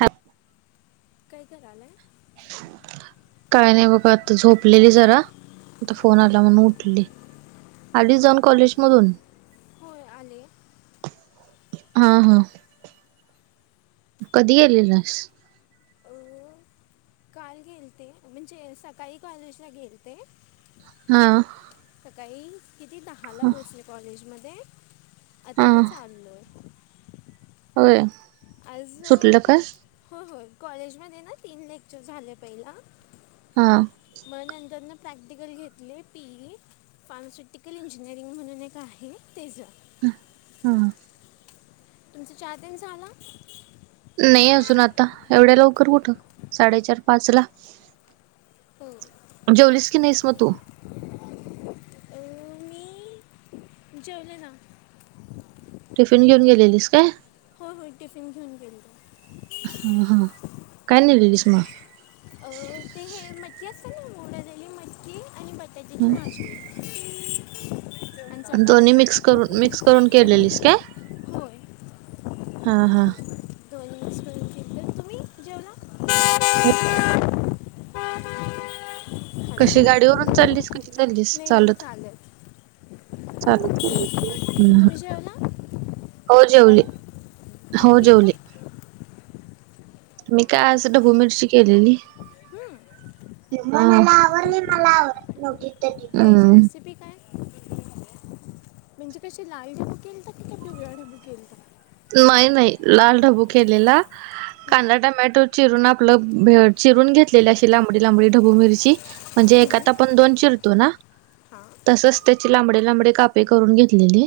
हप काय करा आलंय [inaudible] काय नाही बाबा आता झोपलेली जरा आता फोन आला म्हणून उठली अडीच जण कॉलेज मधून होय आले हा हा कधी गेलेलस अं, काल गेल ते म्हणजे सकाळी कॉलेजला गेलते हा सकाळी किती दहाला पोहोचले कॉलेजमध्ये हा आता मग चाललोय होय आज सुटलं कॉ काय हो हो कॉलेजमध्ये ना तीन लेक्चर झाले पहिला हां मग नंतर न प्रॅक्टिकल घेतले पीई फार्मास्युटिकल इंजिनिअरिंग म्हणून एक आहे ते जं ह हा तुमचे चार दिन झाला नाही अजून आता एवढ्या लवकर कुठं साडेचार पाच ला हो जेवलीस की नाहीस मग तू मी जेवले ना टिफिन घेऊन गेलेलीस काय हो हो टिफिन घेऊन गेलो हा हा काय ने विषमा अ ते हे मच्छी असत ना मोड्या झाली मच्छी आणि बटाट्याची माजली [inaudible] दोन्ही मिक्स करून मिक्स करून केलेलीस का होय हा हा दोन्हीसप फ तुम्ही जेवला हो आ कशी गाडी वून चाललीस कशी चाललीस नाही नाही चालत चाल तुम्ही जेवला हो जेवले दुपारी हो काय केलं होतं? जवली मी काय अस भूमीटची केलेली हम्म मग मला आवली मला आव न त त्याची रेसिपी काय म्हणजे कशी लाल ढबूक केल त की का ढुगळ ढबू केल का नाही नाही लाल ढबू केलेला. हां कांदा टमॅटो चिरून आपलं चिरून घेतलेली अशी लांबडी लांबडी ढबू मिरची. म्हणजे एक आता आपण दोन चिरतो ना हां तसच त्याची लांबडे लांबडे कापे करून घेतलेली.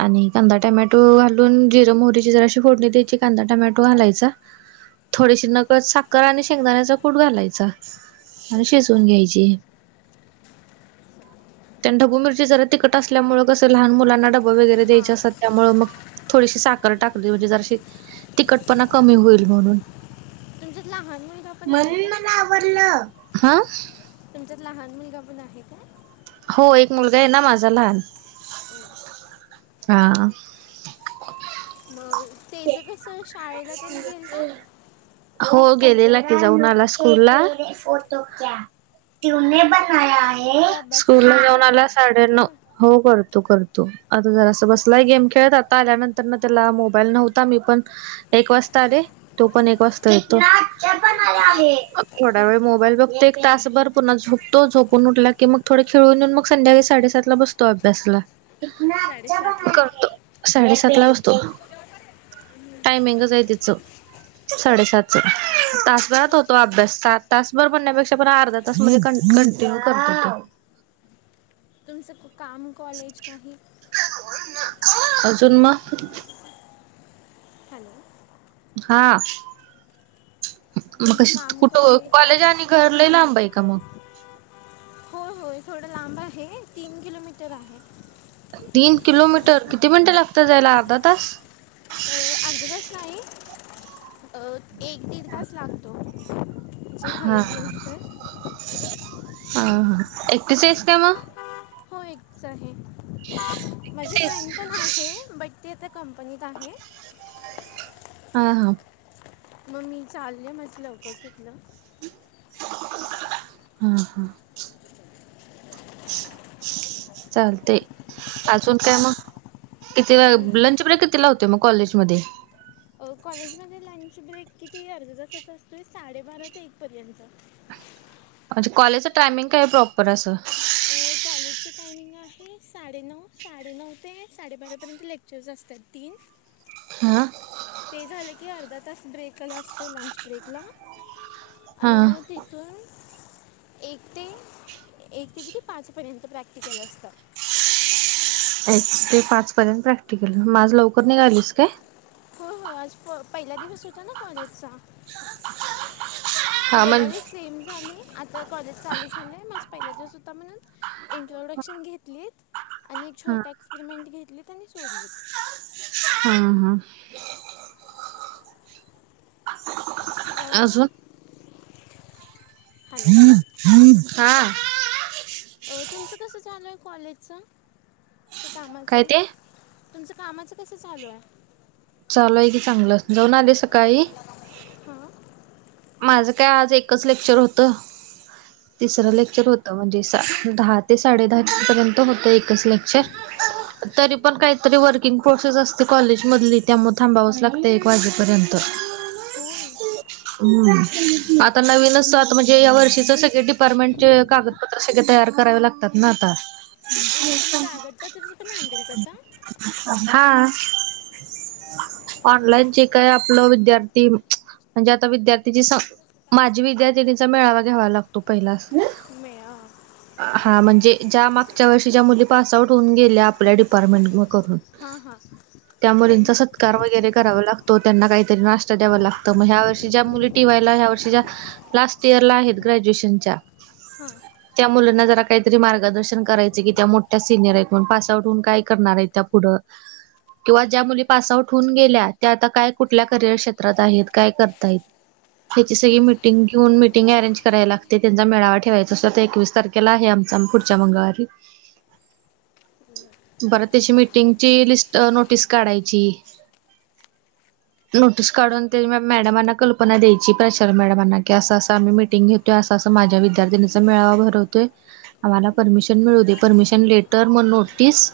आणि कधा टमॅटो घाल जिर मोहरीची जरा अशी फोडणी दयची कांदा टमॅटो घालायचा. थोडीशी नकद साखर आणि शेंगदाण्याचा कूड घालायच. आणि ओस शिजवून घ्यायचे. त्यां ढबुबरची जरा तिकट असल्यामुळे कं लहान मुलां डबा वगैरे हां द्यायचा असतात त्यामुळे मग थोडीशी साखर टाकली म्हणजे जरशी तखटपणा कमी हो. होईल म्हणून तुमच्यात लहान महिला पण आहेत का? ह तुमच्यात लहान मुलगा पण आहे का? हो एक मुलगा आहे ना माझा लहान ओ हा मग ते ज कसं शाळेला त्यांनी गेल का हो गेलेला की जाऊन आला स्कूल ला फोटो टे पण आहे तो अभ्यास स्कूल पण ला जाऊन करतो आला काय साडेनऊ हं हो करतो करतो आता जरा अस बसलाही गेम खेळत आता आल्यानंतर न त्याला मोबाईल नव्हता मी पण एक वाजता रे तो पण एक वाजता. थोडा वेळ मोबाईल फघत एक तासभर पुन्हा झोपतो झोपून उल्या की मग थोडं खळून येऊ मग संध्याकाळी साडेसात ला बसतो अभ्यासला. साडेसात लाख करतो साडेसात ला वाजतो टायमिंगच आहे तिचं साडेसात तु तासभरात होतो अभ्यास सात तासभर बण्यापेक्षा अर्ध तस म्हणजे कंटिन्यू करतो त. तुमचं काम कॉलेज काही अजुूनमा हॅलो हा मग तुमचं कशी काम कुठ कॉलेज आणि घरलेलं आंबा आहे का मग हो होय थोडं लांब आहे तीन किलोमीटर आहे. तीन किलोमीटर किती मिनिटं लागतात जायला अर्धा तास अध तास नाही एक दीड तास लागतो. जर हा हळू ह गेलं तर ह ह एेतसेस काम हो एकच आहे माझे फ्रेंड पण आहे बट ते आ कंपनीत आहे. हा हा मग मी चालय माझं लवकर सुटलं. हा हा चालतंय अजून काय मग किती अं, लंच ब्रेक कितीला होतोय मग कॉलेजमध्ये कॉलेजमध्ये लंच ब्रेक किती आर्धा तासाचा असतो आहे साडेबारा ते एकपर्यंत अच्छा कॉलेजचं टायमिंग काय आहे प्रॉपर असं अ, कॉलेजचं टायमिंग आहे साडेनऊ साडेनऊ ते साडेबारापर्यंत लेक्चर्स असतात तीन हा ते झालं की अर्धा तास ब्रेकला असतो लंच ब्रेकला आणि हा मग तिथून एक ते एक ते किती पाचपर्यंत प्रॅक्टिकल असतं, एक ते पाच पर्यंत प्रॅक्टिकल मग आज लवकर निघालीस काय हो हो आज प पहिला दिवस होता ना कॉलेजचा हा म्हण गेल्यावेळी सेम झाले आ तर कॉलेज चालू झालं आहे माझं पहिल्या दिवस होता म्हणून इंट्रोडक्शन घेतलीत‍ आणि एक हा छोटा एक्सपेरिमेंट घेतलीत आणि सोडलीत हा हा.. अजून अं हॅलो हा तुमचं कसं चालू आहे कॉलेजचं ते काय कामाचं ते तुमचं कामाचं कसं चालू आहे, चालू आहे की चांगलं जाऊन आले सकाळी हां माझं काय आज एकच लेक्चर होतं, तिसरं हं, लेक्चर होतं म्हणजे दहा ते साडे दहा पर्यंत होतं एकच लेक्चर [unintelligible] तरी पण काहीतरी वर्किंग प्रोसेस असते कॉलेजमधली त्यामुळे थांबावंच लागतं एक वाजेपर्यंत होय ह्म आता नवीनचतात म्हणजे या वर्षीच सगळे डिपार्टमेंटचे काग पत्रे सगळे तयार करावे लागतात ना आता हो तुम्ही कागदत्रचं पण हँडल करता हा. ऑनलाईन जे काय आपलं विद्यार्थी म्हणजे विद्यार्थीची माझी विद्यार्थिनीचा मेळावा घ्यावा लागतो पहिला मे हां [unintelligible] हा म्हणजे ज्या मागच्या वर्षी ज्या मुली पास आउट होऊन गेल्या आपल्या डिपार्टमेंट म करून हां त्या मुलींचा त्यांचं सत्कार वगैरे करावा लागतो, तो त्यांना काहीतरी नाशता द्यावं लागतं मग ह्या वर्षी ज्या मुली टिवायला ह्या वर्षी ज्या लास्ट इयर ला आहेत ग्रॅज्युएशन च्या हां त्या मुलांना जरा काहीतरी मार्गदर्शन करायचं की त्या मोठ्या सिनियर आहेत म्हणून पासआउट होऊन काय करणार आहेत त्या कड किंवा ज्या मुली पासआउट होऊन गेल्या त्या आता काय कुठल्या करियर क्षेत्रात आहेत काय कर तत.. त्याची सगळी हां मिटिंग घेऊन मिटिंग अरेंज कराय लागते त्यांचा मेळावा ठेवायचा असतो आता एकवीस तारखे केला आहे आमचा पुढच्या मंगळवारी, बरं त्याची मिटिंगची लिस्ट नोटीस काढायची नोटीस काढून ते मॅडमना कल्पना द्यायची प्रचार मॅडमांना की असं असं आम्ही मिटिंग घेतोय असं असं माझ्या विद्यार्थिनीचा मेळावा भरवतोय आम्हाला परमिशन मिळू दे परमिशन लेटर मग नोटीस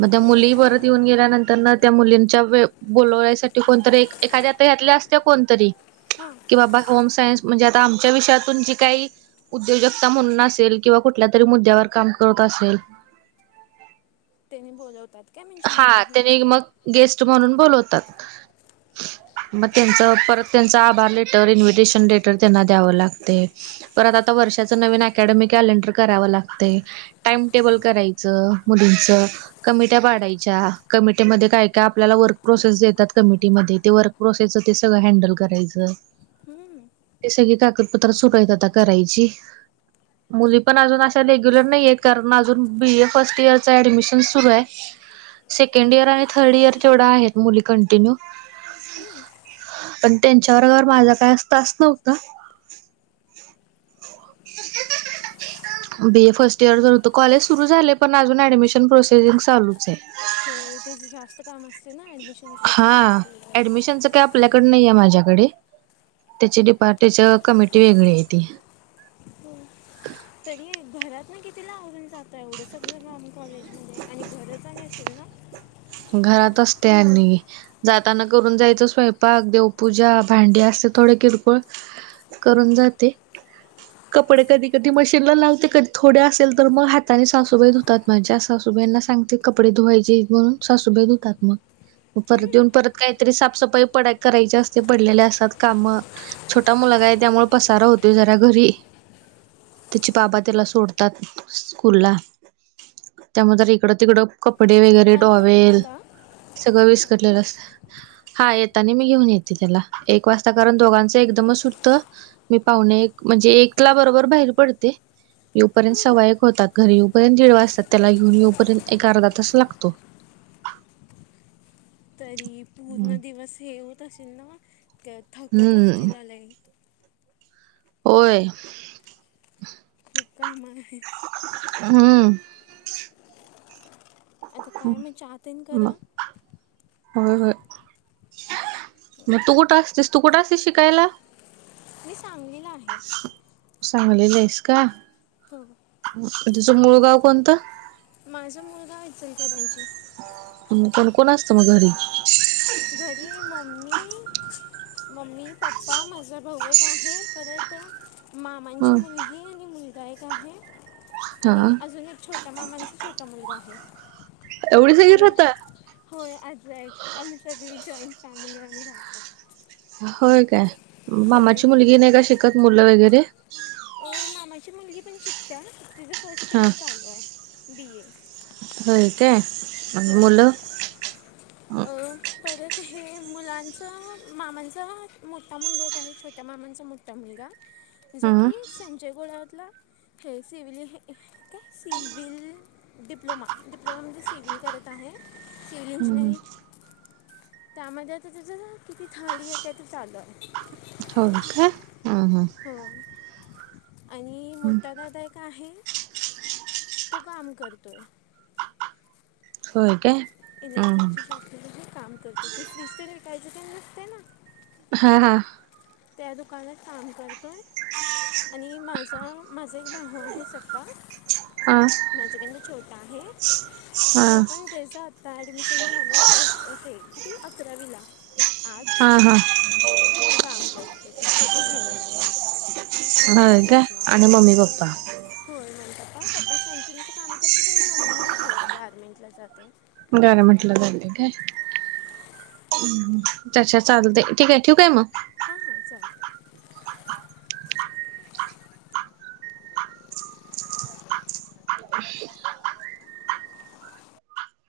मग त्या मुली परत येऊन गेल्यानंतर ना त्या मुलींच्या व बोलयसाठी कोणतरी एक एखाद्या यातल्या असत्या कोण तरी हां कि बाबा होम सायन्स म्हणजे आता आमच्या विषयातून जी काही उद्योजकता म्हणून असेल किंवा कुठल्या तरी मुद्द्यावर काम करत असेल त्यानी बोलवतात काय म्हणजे मध्ये हा येऊन त्याने तेण मग गेस्ट म्हणून बोलवतात मग त्यांच परत त्यांचा आभार लेटर इन्व्हिटेशन लेटर त्यांना द्यावं लागतंय परत आता वर्षाच नवीन अकॅडमिक कॅलेंडर कराव लागते टाइम टेबल करायचं मुलींच कमी त्या पाडायच्या कमिटीमध्ये काय काय आपल्याला वर्क प्रोसेस देतात कमिटीमध्ये ते वर्क प्रोसेसच ते सगळं हँडल करायचं. हं, ते सगळी कागदपत्र सुटवत आता करायची. मुली पण अजून अशा रेग्युलर नाहीय कारण अजून बी ए फर्स्ट इयरचं ऍडमिशन सुरू आहे. सेकंड इयर आणि थर्ड इयर जेवढा आहेत मुली कंटिन्यू. आणि त्यांच्यावर माझा काय अस तास नव्हता. [inaudible] बी ए फर्स्ट इयर होत कॉलेज सुरू झाले पण अजून ऍडमिशन प्रोसेसिंग चालू. हो इथे जास्त काम असते ना ऍडमिशन हा प्रोसिजर ऍडमिशनचं काय आपल्याकडे नाही आहे माझ्याकडे त्याची डिपार्ट कमिटी वेगळी आहे ती ह. तरी घरात नाही कितीला आवडून जात एवढं सगळं का आम कॉलेजमध्ये आणि घरच आणि असल ना. घराात असतेनी जाताना करून जायचं स्वयंपाक देवपूजा भांडी असते थोडे किरकोळ करून जाते. कपडे कधी कधी मशीनला लावते कधी थोडे्या असेल तर मग हाताने सासूबाई धुतात माझ्या सासूबाईंना सांगते. कपडे धुवायचे म्हणून सासूभे धुतात मग मग परत येऊन परत काहीतरी साफसफाई पड करायची असते पडलेल्या असतात काम छोटा मुलागा आहे त्यामुळे पसारा होतो जरा घरी त्याचे बाबा त्याला सोडतात स्कूलला त्यामध्ये तर इकडं तिकडं कपडे वगैरे अनुगण धोवेल. तुम्हाला सगळं विस्कटलेलं असत. हा येेत आणि मी घेऊन येते त्याला एक वाजता कारण दोघांचं एकदमच सुटत. मी पाहुणे एक म्हणजे एकला बरोबर बाहेर पडते. येऊपर्यंत सवा एक होतात घरी येऊपर्यंत दीड वाजतात त्याला घेऊन येऊपर्यंत एक अर्धा तास लागतो. तरी हम्म पूर्ण दिवस हे होत असशल ना थकत असश हम्म आलय. होय. खूप काम आहे. हम्म. ह आता काय मी चाहतेन आ करा हो. मग तू कुठं असतेस तू कुठं असतेस शिकायला. मी सांगलीला आहे. सांगलीला आहेस का? हो. तुझं मूळगाव कोणतं? माझा मुलगा वचल का त्यांची कोण कोण असतं मग घरी घरी मम्मी मम्मी पप्पा माझा भाऊ एक आहे परत आता ह मामांची मुलगी आणि मुलगा एक आहे आणि हा अजून छोट्या मामांचा छोटा मुलगा आहे. एवढी सगर आणि होता. होय आज एकक आम्ही सगळी जॉईंट फॅमिली आम् राहतो. होय काय होय मामाची मुलगी नाही का शिकत मुलं वगैरे मामाची मुलगी पण शिकत तिचं फर्स्ट हा इयर चालू आहे बी ए. हो ते. हो परत तर हे मुलांचा मामांचा मोठा मुलगा आहे आणि छोट्या मामांचा मोठा मुलगा जो हम्म की संजय गोळावरतला हे सिव्हल हे काय सिव्हिल डिप्लोमा डिप्लोमा मध्ये सिव्हिल. करत आहे सिव्हिल हम्म इंजिनिअरिंग. त्यामध्ये आता त्याचं ना किती थर्ड इयर त्यात चालू आहे. हो का? हम्म हम्म. हो आणि मोठा दाादा एक आहे. तो काम करतोय. होय का. इलेक्ट्रिकची [inaudible] काम करते ते फ्रीज तर भेटायचं का नसतय ना. हा हा. त्या दुकानात काम करतो. आणि माझा माझा एक भाऊू आहे सक्का. हा माझी बी छोटा आहे. हा तो पण हा त्याचा आता ऍडमिशन झालंय किती अकरावीला. आर्ट्स हा [inaudible] तो पण याला जातो होय काय कॉलेजला. आणि मम्मी पप्पा होय म पप्पा पप्पा सायकलिंगच काम करत आणि मम्मी गारमेंट ला जाते. गारमेंट ला जाले काय. अच्छा चालते ठीक आहे ठेऊ आहे मग. हा हा चालेल. [unintelligible]